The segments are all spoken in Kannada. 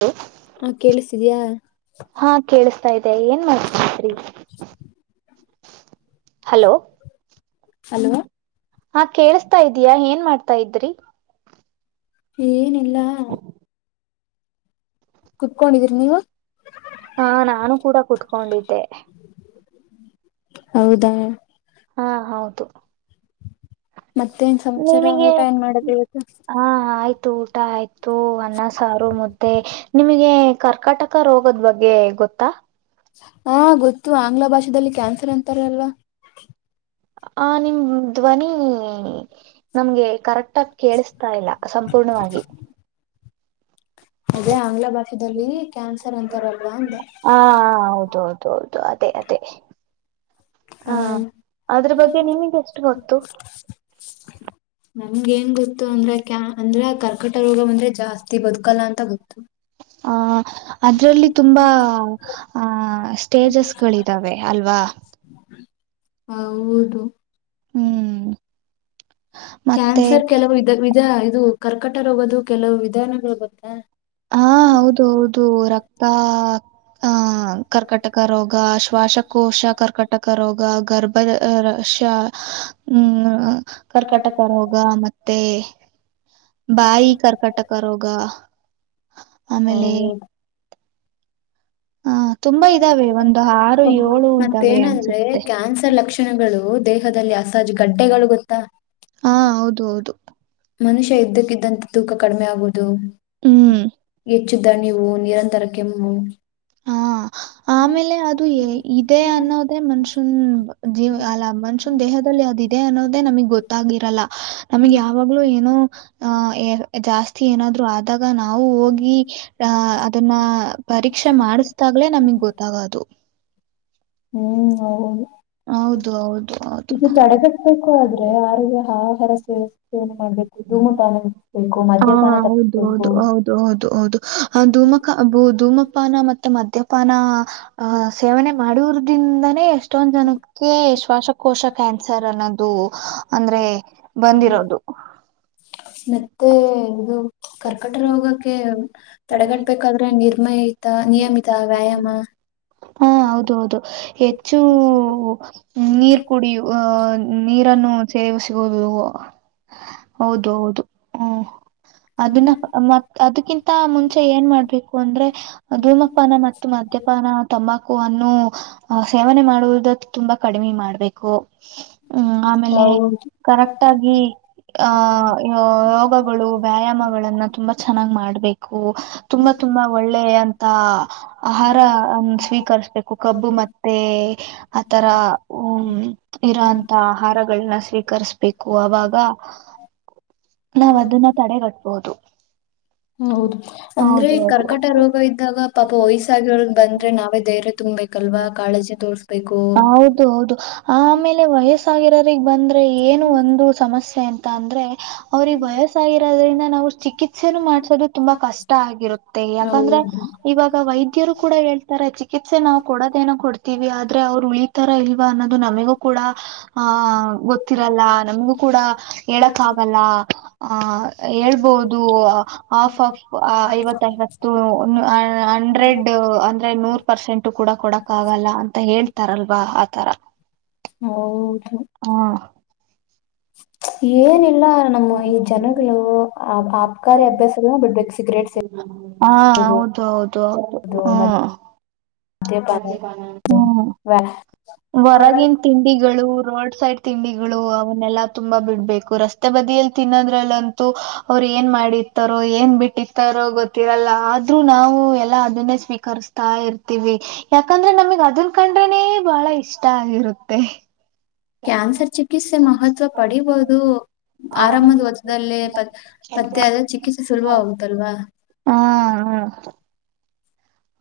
ಹೆಲೋ ಹ ಕೇಳಿಸಿದ್ಯಾ ಹಾ ಕೇಳಿಸ್ತಾ ಇ ಏನ್ ಮಾಡ್ತಾತ್ರಿ ಹಲೋ ಹಲೋ ಹಾ ಕೇಳಸ್ತಾ ಇದೀಯಾ ಏನ್ ಮಾಡ್ತಾ ಇದ್ರಿ ಏನಿಲ್ಲ ಕುತ್ಕೊಂಡಿದೀರಿ ನೀವ ಹಾ ನಾನು ಕೂಡ ಕುತ್ಕೊಂಡಿದ್ದೆ ಹೌದಾ ಹಾ ಹೌದು ಮತ್ತೆನ್ ಸಂಚಾರ ನಿಮಗೆ ಊಟ ಏನ್ ಮಾಡದು ಇವತ್ತು ಹಾ ಆಯ್ತು ಊಟ ಆಯ್ತು ಅನ್ನ ಸಾರು ಮುದ್ದೆ ನಿಮಗೆ ಕರ್ಕಾಟಕ ರೋಗದ ಬಗ್ಗೆ ಗೊತ್ತಾ ಹಾ ಗೊತ್ತು ಆಂಗ್ಲ ಭಾಷೆದಲ್ಲಿ ಕ್ಯಾನ್ಸರ್ ಅಂತಾರಲ್ವಾ ಆ ನಿಮ್ ಧ್ವನಿ ನಮ್ಗೆ ಕರೆಕ್ಟ್ ಕರೆಕ್ಟ್ ಆಗೆ ಕೇಳಿಸ್ತಾ ಇಲ್ಲ ಸಂಪೂರ್ಣವಾಗಿ ಅದೇ ಆಂಗ್ಲ ಭಾಷದಲ್ಲಿ ಕ್ಯಾನ್ಸರ್ ಅಂತಾರಲ್ವಾ ಅಂದೆ ಹಾ ಹೌದು ಹಾ ಅದ್ರ ಬಗ್ಗೆ ನಿಮಗೆ ಎಷ್ಟು ಗೊತ್ತು ಹ್ಮ ನಮಗೆ ಏನು ಗೊತ್ತು ಅಂದ್ರೆ ಕ ಅಂದ್ರ ಕರ್ಕಟ ರೋಗ ಅಂದ್ರೆ ಜಾಸ್ತಿ ಬದುಕಲ್ಲ ಅಂತ ಗೊತ್ತು ಆ ಅದ್ರಲ್ಲಿ ತುಂಬಾ ಸ್ಟೇಜಸ್ ಗಳಿದಾವೆ ಅಲ್ವಾ ಹೌದು ಹ್ಮ್ ಮತ್ತೆ ಕ್ಯಾನ್ಸರ್ ಕೆಲವು ಇದ ವಿ ಇದು ಕರ್ಕಟ ರೋಗದು ಕೆಲವು ವಿಧಾನಗಳು ಗೋತ್ತಾ ಹಾ ಹೌದು ಹೌದು ರಕ್ತ ಆ ಕರ್ಕಟಕ ರೋಗ ಶ್ವಾಸಕೋಶ ಕರ್ಕಟಕ ರೋಗ ಗರ್ಭದ ರಕ್ಷ ಹ್ಮ್ ಕರ್ಕಟಕ ರೋಗ ಮತ್ತೆ ಭಾಯಿ ಬಾಯಿ ಕರ್ಕಟಕೋಗ ಹ್ಮ ಹ [unintelligible] ತುಂಬಾ ಇದಾವೆ ಒಂದು ಆರು ಏಳು ಇದಾವೆ ಮತ್ತೇನಂದ್ರೆ ಅನ್ಸುತ್ತೆ ಕ್ಯಾನ್ಸರ್ ಲಕ್ಷಣಗಳು ಅವು ದೇಹದಲ್ಲಿ ಅಸಹಜ ಗಡ್ಡೆಗಳು ಗೊತ್ತಾ? ಹಾ ಹೌದು ಹೌದು ಮನುಷ್ಯ ಇದ್ದಕ್ಕಿದ್ದಂತೆ ತೂಕ ಕಡಿಮೆ ಆಗುವುದು ಹ್ಮ್ ಹೆಚ್ಚಿದ್ದ ನೀವು ನಿರಂತರ ಕೆಮ್ಮು ಹಾ ಆಮೇಲೆ ಅದು ಇದೆ ಅನ್ನೋದೇ ಮನ್ಷ್ಯನ್ ಜೀವ ಅಲ್ಲ ಮನ್ಷ್ಯನ್ ದೇಹದಲ್ಲಿ ಅದ ಇದೆ ಅನ್ನೋದೇ ನಮಗ್ ಗೊತ್ತಾಗಿರಲ್ಲ ನಮಗೆ ಯಾವಾಗ್ಲೂ ಏನೋ ಆ ಜಾಸ್ತಿ ಏನಾದ್ರು ಆದಾಗ ನಾವು ಹೋಗಿ ಆ ಅದನ್ನ ಪರ ಪರಿಕ್ಷೆ ಮಾದಿಸ್ತಾಗಲೇ ನಮಗ್ ಗೊತ್ತಾಗೋದು ಹ್ಮ್ ಹೌದು ಹೌದು ಹೌದು ಹೌದು ಇದು ತಡೆಗಟ್ಬೇಕು ಆದ್ರೆ ಆರೋಗ್ಯ ಆಹಾರ ಸೇವ ಸೇವನೆ ಮಾಡ್ಬೇಕು ಧೂಮಪಾನ ಬಿಡಿಸ್ಬೇಕು ಹಾ ಮದ್ಯಪಾನ ಹೌದು ತಪ್ಪಿಸ್ಬೇಕು ಹೌದು ಹೌದು ಹೌದು ಹೌದು ಧೂಮಕ ಧೂಮ ಪಾನ ಮತ್ತೆ ಮದ್ಯಪಾನ ಹ ಸೇವನೆ ಮಾಡುವುದದಿಂದ ನ ಎಷ್ಟೊಂದು ಜನ ದಕ್ಕೆ ಶ್ವಾಸಕೋಶ ಕ್ಯಾನ್ಸರ್ ಅನ್ನೋದು ಅಂದ್ರೆ ್ಮ ಬಂದಿ ಬಂದಿರೋದು ಮತ್ತೆ ಇದು ಕರ್ಕಟ ರೋಗಕ್ಕೆ ತಡೆಗಟ್ಬೇಕಾದ್ರೆ ನಿರ್ಮಯಿತ ನಿಯಮಿತ ವ್ಯಾಯಾಮ ಹಾ ಹೌದು ಹೌದು ಹೆಚ್ಚು ಹ [unintelligible] ನೀರ್ ಕುಡಿಯು ಅಹ ನೀರನ್ನು ಸೇವಿಸ [inaudible] ಹೌದು ಹೌದು ಹ್ಮ ಅದನ್ನ ಮ ಅದಕ್ಕಿಂತ ಮುಂಚೆ ಏನ್ ಮಾಡ್ಬೇಕು ಅಂದ್ರೆ ಧೂಮಪಾನ ಮತ್ತು ಮದ್ಯಪಾನ ತಂಬಾಕು ಕು ಅನ್ನು ಸೇವನೆ ಮಾಡುವುದ ತುಂಬಾ ಕಡಿಮೆ ಮಾಡ್ಬೇಕು ಹ್ಮ್ ಆಮೇಲೆ ಹೌದು ಕರೆಕ್ಟ್ ಆಗಿ ಆಹ ರೋಗಗಳು ವ್ಯಾಯಾಮಗಳನ್ನ ತುಂಬಾ ಚೆನ್ನಾಗಿ್ ಮಾಡ್ಬೇಕು ತುಂಬಾ ತುಂಬಾ ಒಳ್ಳೆ ಅಂತ ಆಹಾರ ಅ ಸ್ವೀಕ ು ಕಬ್ಬು ಮತ್ತೆ ಆತರ ಹ ಇರೋಂತ ಆಹಾರಗಳನ್ನ ಸ್ವೀಕರಿಸ್ಬೇಕು ಅವಾಗ ನಾವ ಅದನ್ನ ತಡೆಗಟ್ಬಹುದು ಹೌದು ಅಂದ್ರೆ ಕರ್ಕಟ ರೋಗ ಇದ್ದಾಗ ಪಾಪ ವಯಸ್ಸಾಗಿರ್ಗ್ ಬಂದ್ರೆ ನಾವೇ ಧೈರ್ಯ ತುಂಬ್ಬೇಕಲ್ವಾ ಕಾಳಜಿ ತೋರ್ಸ್ ಹೌದು ಹೌದು ಆಮೇಲೆ ವಯಸ್ಸಾಗಿರೋಗ್ ಬಂದ್ರೆ ಏನು ಒಂದು ಸಮಸ್ಯೆ ಸಮಸ್ಯೆ ಎಂತ ಅಂದ್ರೆ ಅವ್ರಿಗೆ ವಯಸ್ಸಾಗಿರೋದ್ರಿಂದ ನಾವು ಚಿಕಿತ್ಸೆನ ಮಾಡ್ಸೋದು ತುಂಬಾ ಕಷ್ಟ ಆಗಿರುತ್ತೆ ಯಾಕಂದ್ರೆ ಇವಾಗ ವೈದ್ಯ ವೈದ್ಯರು ಕೂಡ ಹೌದು ಹೇಳ್ತಾರೆ ಚಿಕಿತ್ಸೆ ನಾವು ಕೊಡೋದೇನ ಕೊಡ್ತೀವಿ ಆದ ಅವರು ಉಳಿತರ ಇಲ್ವಾ ಅನ್ನೋದು ನಮಗೂ ಕೂಡ ಆ ಆಹ್ ಗೊತ್ತಿರಲ್ಲ ನಮಗೂ ಕೂಡ ಹೇಳಕ್ ಆಗಲ್ಲ ಹೇಳಕ್ಕಾಗಲ್ಲ, ಅ ಹೇಬಹುದು ಹೇಳ್ಬೋದು. ಆಫ್ ಆಫ್ ಐವತ್ತೈವತ್ತು ಹಂಡ್ರೆಡ್ ಅಂದ್ರೆ ನೂರ್ ಪರ್ಸೆಂಟ್ ಕೂಡ ಕೊಡಕ ಆಗಲ್ಲ ಮಂತ ಹೇಳ್ತಾರಲ್ವಾ ಆತರ ಹೌದು ಹ ಏನಿಲ್ಲ ನಮ್ಮ ಈ ಜನಗಳು ಆ ಆಬಕಾರಿ ಅಭ್ಯಾಸಗಳ ಬಿಡ್ಬೇಕು ಹಾ ಸಿಗ್ರೇಟ್ಸ್ದು ಹೌದು ಹೌದು ಹೌದು ಮ ಹ್ಮ್ ಹ್ಮ್ ಹೊರಗಿನ ತಿಂಡಿಗಳು ರೋಡ್ ಸೈಡ್ ತಿಂಡಿಗಳು ಅವನ್ನೆಲ್ಲಾ ತುಂಬಾ ಬಿಡ್ಬೇಕು ರಸ್ತೆ ಬದಿಯಲ್ಲಿ ತಿನ್ನೋದ್ರಲ್ಲಂತೂ ಅವರು ಏನ್ ಮಾಡಿತಾರೋ ಏನ್ ಬಿಟ್ಟಿತ್ತಾರೋ ಗೊತ್ತಿರಲ್ಲ ಆದ್ರೂ ನಾವು ಎಲ್ಲಾ ಅದನ್ನೇ ಸ್ವೀಕಸ್ತಾ ಇರ್ತಿೀವಿ ಯಾಕಂದ್ರೆ ನಮಗ್ ಅದನ್ ಕಂಡ್ರನೇ ಬಹಳ ಇಷ್ಟ ಆಗಿರುತ್ತೆ ಕ್ಯಾನ್ಸರ್ ಚಿಕಿತ್ಸೆ ಮಹತ್ವ ಪಡಿಬಹುದು ಆರಾಮದ ಹೊತ್ತದಲ್ಲೇ ಪತ್ ಪತ್ತೆ ಆದ ಚಿಕಿತ್ಸೆ ಸುಲಭ ಆಗುತ್ತಲ್ವಾ ಹಾ ಹ ಹಾ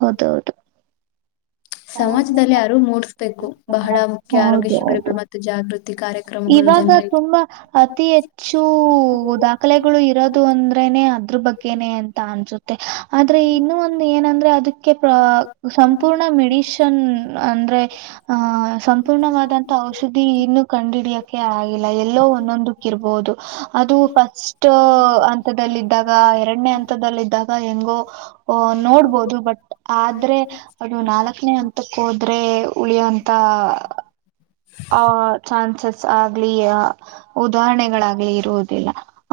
ಹೌದೌದು ಸಮಾಜದಲ್ಲಿ ಅರಿವು ಮೂಡಿಸ್ಬೇಕು ಬಹಳ ಮುಖ್ಯ ಆರೋಗ್ಯ ಹೌದು ಹೌದು ಶಿಬಿರಗಳು ಮತ್ತು ಜಾಗೃತಿ ಕಾರ್ಯಕ್ರಮಗಳು ಇವಾಗ ಜನರಿಗೆ. ತುಂಬಾ ಅತಿ ಹೆಚ್ಚು ದಾಖಲೆಗಳು ಇರೋದು ಅಂದ್ರೇನೆ ಅದ್ರ ಬಗ್ಗೆನೆ ಅಂತ ಅನ್ಸುತ್ತೆ ಆದ್ರೆ ಇನ್ನು ಒಂದು ಏನಂದ್ರೆ ಅದಕ್ಕೆ ಸಂಪೂರ್ಣ ಮೆಡ ಷ ಅಂದ್ರೆ ಆಹ ಸಂಪೂರ್ಣವಾದಂತ ಔಷಧಿ ಇನ್ನು ಕಂಡುಹಿಡಿಯಕ ಆಗಿಲ್ಲ ಎಲ್ಲೋ ಒಂದೊಂದಕ್ಕ ಇರ್ಬೋುದು ಅದು ಫಸ್ಟ್ ಹಂತದಲ್ಲಿದ್ದಾಗ ಎರಡನೇ ಹಂತದಲ್ಲಿದ್ದಾಗ ಹೆಂಗೋ ಓ ನೋಡ್ಬೋದು ಬಟ್ ಆದ್ರೆ ಅದು ನಾಲ್ಕು ಚತ್ನೆ ಅಂತಕ್ಕ ಹೋದ್ರೆ ಉಳಿಯಂತ ಆ ಚಾನ್ಸಸ್ ಆಗ್ಲಿಯ ಉದಾಹರಣೆಗಳಾಗ್ಲಿೇ ಇರುವುದು ಲ್ಲ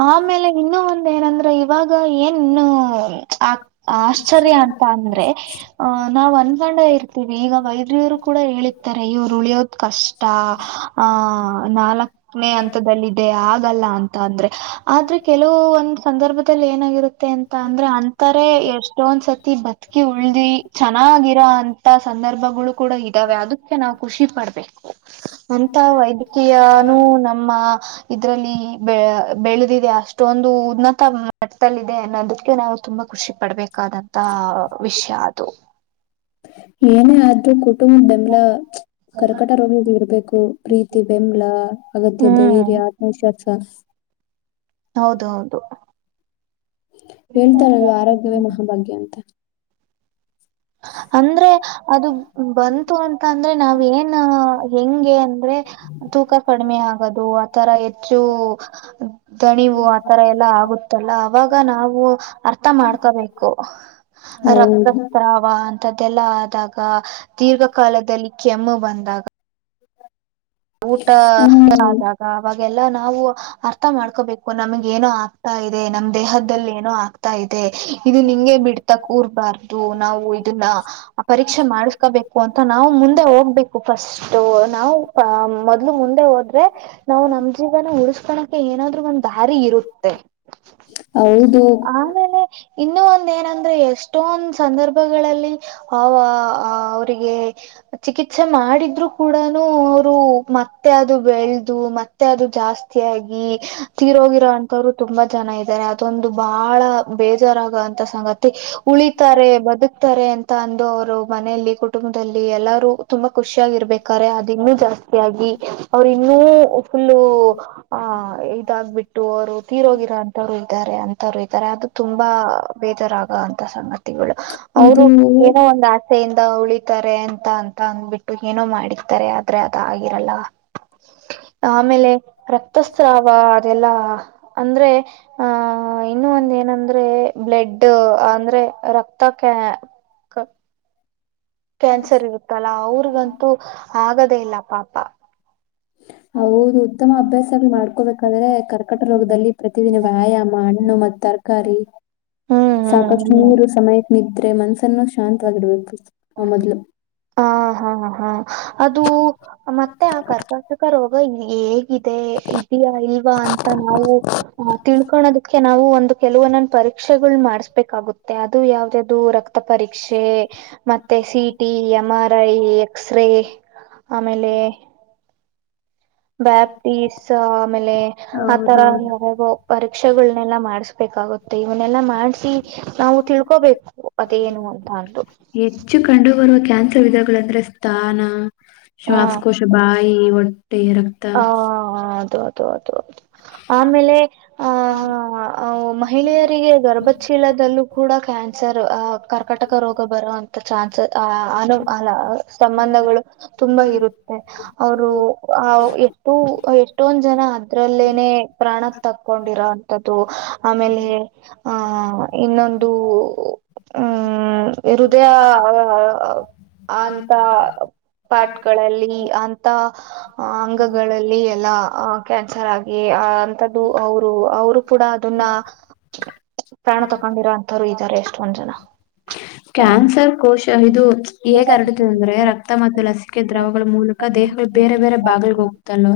ಆಮೇಲೆ ಇನ್ನುೂ ಒಂದ ಏನಂದ್ರೆ ಇವಾಗ ಏನ್ ಆ ಆಶ್ಚರ್ಯ ಅಂತ ಅಂದ್ರೆ ಆ ನಾವ್ ಅನ್ಕೊಂಡ ಇರ್ತೀವಿ ಈಗ ವೈದ್ಯರು ಕೂಡ ಹೇಳಿತಾರೆ ಇವ್ರು ಉಳಿಯೋದ್ ಕಷ್ಟ ಆ ನಾಲ್ಕನೇ ಹಂತದಲ್ಲಿದೆ ಅ ಲ್ಲ ಅಂತ ಅಂದ್ರೆ ಆದ್ರೆ ಕೆಲವು ಒಂದ್ ಸಂದರ್ಭದಲ್ಲಿ ಏನಾಗಿರುತ್ತೆ ಅಂತ ಅಂದ್ರೆ ಅಂತಾರೆ ಎಷ್ಟೊಂದ್ಸತಿ ಬತ್ಕಿ ಉಳ್ದಿ ಚೆನ್ನಾಗಿರ ಅಂತ ಸಂದರ್ಭಗಳು ಕೂಡ ಇದ್ದಾವೆ ಅದಕ್ಕೆ ನಾವು ಖುಷಿ ಪಡ್ಬೇಕು. ಅಂತ ವೈದ್ಯಕೀಯನೂ ನಮ್ಮ ಇದ್ರಲ್ಲಿ ಬೆ ಬೆಳೆದಿದೆ ಅಷ್ಟೊಂದು ಉನ್ನತ ಮಟ್ಟದಲ್ಲ ಇದೆ ಅನ್ನೋದಕ್ಕೆ ನಾವು ತುಂಬಾ ಖುಷಿ ಪಡ್ಬೇಕು. ಏನೇ ಆದ್ರೂ ಕುಟುಂಬ ಬೆಂಬಲ ಕರ್ಕಟ ರೋಗದಲ್ಲಿರು. ಬೇಕು ಪ್ರೀತಿ ಬೆಂಬ್ಲ. ಅಗತ್ಯ ಧೈರ್ಯ ಆತ್ಮವಿಶ್ವಾಸ. ಹೌದ ಹೌದು [inaudible] ಅಂದ್ರೆ ಅದು ಬಂತು ಅಂತ ಅಂದ್ರೆ ನಾವ್ ಏನ್ ಹೆಂಗೆ ಅಂದ್ರೆ ತೂಕ ಕಡಿಮೆ ಆಗದು ಆತರ ಹೆಚ್ಚು ದಣಿವು ಆತರ ಎಲ್ಲ ಆಗುತ್ತಲ್ಲ ಅವಾಗ ನಾವು ಅರ್ಥ ಮಾಡ್ಕೋಬೇಕು. ಹೌದು ಅವಾ ಅಂತದ್ದೆಲ್ಲ ಆದಾಗ. ದೀರ್ಘಕಾಲದಲ್ಲಿ ಕೆಮ್ಮು. ಬಂದಾಗ ಊಟ ಹ್ಮ್ ಆದಾಗ ಅವಾಗ. ಎಲ್ಲ ನಾವು ಅರ್ಥ ಮಾಡ್ಕೋಬೇಕ್. ಓ ನಮಗೆ ಏನೋ ಆಗ್ತಾ ಇದೆ. ಇದೆ ನಮ್ ದೇಹದಲ್ಲಿ ಏನೋ ಆಗ್ತಾ ಇದೆ. ಇದು ನಿಂಗೆ. ದು ನಾವು ಇದನ್ನ. ಪರೀಕ್ಷೆ ಮಾಡ್ಸಕಬೇಕು ಅಂತನ್ ನಾವು ಮುಂದೆ ಹೋಗ್ಬೇಕು ಫರ್ಸ್ಟ್ ನಾವು. ಆ ಮೊದ್ಲು ಮುಂದೆ ಹೋದ್ರೆ ನಾವು ನಮ್ ಜೀವನ ಉಳಸ್ಕೊಳಕೆ ಏನಾದ್ರು ಒಂದ್ ದಾರಿ ಇರುತ್ತೆ. ಹೌದು ಆಮೇಲೆ. ಇನ್ನು ಒಂದ್ ಏನಂದ್ರೆ ಎಷ್ಟೊಂದ ಸಂದರ್ಭಗಳಲ್ಲಿ. ದು ಮತ್ತೆ ಅದು ಬೆಳೆದು ಮತ್ತೆ ಅದು ಜಾಸ್ತಿ ಆಗಿ ತೀರ ಹೋಗಿರೊ ಅಂತವ್ರು ತುಂಬಾ ಜನ ಇದಾರೆ ಅದೊಂದು ಬಹಳ ಬೇಜಾರಾಗುವಂತ ಸಂಗತಿ ಉಳಿತಾರೆ ಬದುಕ್ತಾರೆ ಅಂತ ಅಂದು ಅವರು ಮನೆಯಲ್ಲಿ ಕುಟುಂಬದಲ್ಲಿ ಎಲ್ಲಾರೂ ತುಂಬಾ ಖುಷಿಯಾಗಿರ್ಬೇಕು. ಕರೆ ಅದ್ ಇನ್ನು ಜಾಸ್ತಿ ಯಾಗಿ ಅವರ್ ಇನ್ನ ಫುಲ್ಲು. ಇದ್ದಾರೆ ಅಂತರು ಇದ್ದಾರೆ ಅದು ತುಂಬಾ ಬೇಜರಾಗ ಅಂತ ಸಂಗತಿ. ಅವರು ಇದು ಏನೋ ಒಂದ್ ಆಸೆ ಉಳಿತಾರೆ ಅಂತ ಅಂತ ಅಂದ್ಬಿಟ್ಟು ಏನೋ ಮಾಡಿತಾರೆ ಆದ್ರೆ ಅ ಆಗಿರಲ್ಲ ಆಮೇಲೆ ರಕ್ತಸ್ರಾವ ಅದೆಲ್ಲಾ ಅಂದ್ರೆ ಆ ಆ ಇನ್ನು ಒಂದ ಏನಂದ್ರೆ ಬ್ಲಡ್ ಅಂದ್ರೆ ರಕ್ತಕ್ಕೆ ಕ್ಯಾನ್ಸರ್ ಇರುತ್ತಲ್ಲ ಅವ್ರಿಗಂತೂ ಆಗದೇ ಇಲ್ಲ ಪಾಪ ಹ್ಮ್ ಹೌದು ಉತ್ತಮ ಅಭ್ಯಾಸ ಮಾಡ್ಕೋಬೇಕಾದ್ರೆ ಕರ್ಕಟ ರೋಗದಲ್ಲಿ ಪ್ರತಿದಿನ ವ್ಯಾಯಾಮ ಹಣ್ಣು ಮ ತರಕಾರಿ ಸಾಕಷ್ಟು ಹ್ಮ್ ನೀರು ಸಮಯ ನಿಿದ್ರೆ ಮನ್ಸ ನ್ನು ಶಾಂತವಾಗಿಡಬೇಕು ಹಾ ಹಾ ಹಾ ಅದು ಮತ್ತೆ ಆ ಕರ್ಕಾಟಕ ರೋಗ ಹೇಗಿದೆ ಇದೆಯಾ ಇಲ್ವಾ ಅಂತ ನಾವು ಆ ತಿಳ್ಕೊಳೋದಕ್ಕೆ ನಾವು ಒಂದು ಎಲುವ ನನ್ನ ಪರಿ ಪರಕ್ಷೆಗಳು ಮಾಡಿಸ್ಬೇಕಾಗುತ್ತೆ ಅದು ಯಾವುದು ರಕ್ತ ಪರೀ ಮತ್ತೆ CT M R I X ಆಮೇಲೆ ಬ್ಯಾಪ್ಟೀಸ್ ಆಮೇಲೆ ಆತರ ಹೌದೌದು ಯಾವೋ ಪರೀಕ್ಷೆಗಳನೆೆಲ್ಲ ಮಾಡಸ್ಬೇಕಾಗುತ್ತೆ ಮತ್ತ ಇವನ್ನೆಲ್ಲಾ ಮಾಡ್ಸಿ ನಾವು ತಿಳ್ಕೋಬೇಕು ಅದೇನು ಅಂತ ಅಂದು ವಿಧಗಳುಂದ್ರೆ ಸ್ಥಾನ ಹ ಶ್ವಾಸಕ ಶಬಾಯ ವಟ್ಟೆ ರಕ್ತ ಹ [unintelligible] ಆಮೇಲೆ [unintelligible] ಮಹಿಳೆಯರಿಗೆ ಗರ್ಭಚೀಲದಲ್ಲೂ ಕೂಡ ಕ್ಯಾನ್ ರ್ ಕರ್ಕಟಕ ರೋಗ ಬರುವಂತ ಚಾನ್ಸಸ್ ಅ ಅನು ಅಲ್ಲ ಸಂಬಂಧಗಳು ತುಂಬಾ ಇರುತ್ತೆ ಅವರು ಆ ಎಷ್ಟು ಎಷ್ಟೊಂದ್ ಜನ ಅದ್ರಲ್ಲೇನೆ ಪ್ರಾಣಕ್ ತಕೊಂಡಿರೋಂಥದ್ದು ಆಮೇಲೆ ಹಾ ಇನ್ನೊಂದು ಹ್ಮ ಹೃದಯ ಅಂತ ಪಾರ್ಟಗಳಲ್ಲಿ ಅಂತ ಅಂಗಗಳಲ್ಲಿ ಎಲ್ಲ ಅ ಕ್ಯಾನ್ಸರ್ ಆಗಿ ಅ ಅಂತದ್ದು ಅವರು ಅವರು ಕೂಡ ಅದನ್ನ ಪ್ರಾಣ ತಕೊಂಡಿರೋ ಅಂತವ್ರು ಇದ್ದಾರೆ ಎಷ್ಟೊಂದ್ ಜನ ಕ್ಯಾನ್ಸರ್ ಕೋಶ ಇದು ಹೇಗ ಹರಡ ಅಂದ್ರೆ ರಕ್ತ ಮಾ [unintelligible] ಬೇರೆ ಬೇರೆ ಭಾಗಗಳಿಗೆ ಹೋಗ್ತಲ್ವಾ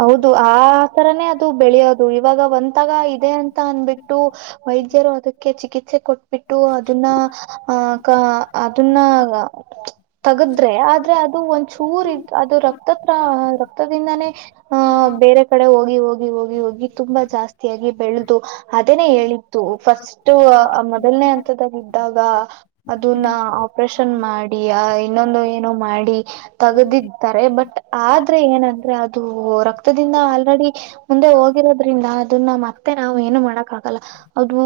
ಹೌದು ಆ ಆಥರನೇ ಅದು ಬೆಳೆಯೋದು ಇವಾಗ ಒಂದ ತ್ತಾಗ ಇದೆ ಅಂತ ಅನ್ಬಿಟ್ಟು ವೈದ್ಯರು ಅದಕ್ಕೆ ಚಿಕಿತ್ಸ ರಿ ಕೊಟ್ಟ ಬಿಟ್ಟು ಅದನ್ನ ಆ ಕ ಅದನ್ನ ತಗ್ದು ಆದ್ರೆ ಅದು ಒಂದ್ ಚೂರು ಅದು ರಕ್ತತ್ರ ರಕ್ತದಿಂದಾನೇ ಆಹ ಬೇರೆ ಕಡೆ ಹೋಗಿ ಹೋಗಿ ಹೋಗಿ ಹೋಗಿ ತುಂಬಾ ಜಾಸ್ತಿಯಾಗಿ ಬೆಳೆದು ಅದನೇ ಹೇಳಿತ್ತು ಫಸ್ಟ್ ಅಷ್ಟು ಮೊದಲನೇ ಅಂತದ್ದಾಗ ಾಗ ಅದನ್ನ ಆಪರೇಷನ್ ಮಾಡಿ ಆ ಇನ್ನೊಂದು ಏನೋ ಮಾಡಿ ತಗದಿದ್ದಾರೆ ಬಟ್ ಆದ್ರೆ ಏನಂದ್ರೆ ಅದು ರಕ್ತದಿಂದ ಆಲ್ರೆಡಿ ಮುಂದೆ ಹೋಗಿರೋದ್ರಿಂದ ಅದನ್ನ ಮತ್ತೆ ನಾವು ಏನು ಮಾಡಕ್ ಆಗಲ್ಲ ಅದು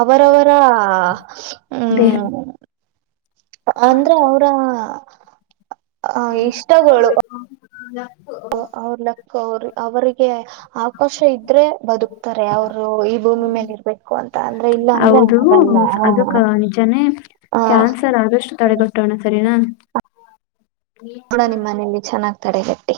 ಅವರವರ ದೇಹ ಹ್ಮ್ ಅಂದ್ರೆ ಅವ್ರ ಇಷ್ಟಗಳು ಹ್ಮ [unintelligible] ಅವಕ್ಕ ಅವ ಅವರಿಗೆ ಆವಕಾಶ ಇದ್ರೆ ಬದುಕ್ ತಾರೆ ಅವ್ರು ಈ ಭೂಮಿ ಮೇಲೆ ಇರ್ಬೇಕು ಅಂತ ಅಂದ್ರೆ ಇಲ್ಲ ಅಂದ್ರೆ ಹೌದು ಆಗಲ್ಲ ಅದಕ್ಕ ನಿಜಾನೇ ಹ ಕ್ಯಾನ್ಸರ್ ಆದಷ್ಟು ಹ ತಡೆಗೊಟ್ಟೋಣ ಸರಿನಾ ಹೋಣ ನಿಮ್ಮ್ ಮನೆಯಲ್ಲಿ ಚೆನ್ನಾಗ್ತಡೆಗಟ್ಟಿ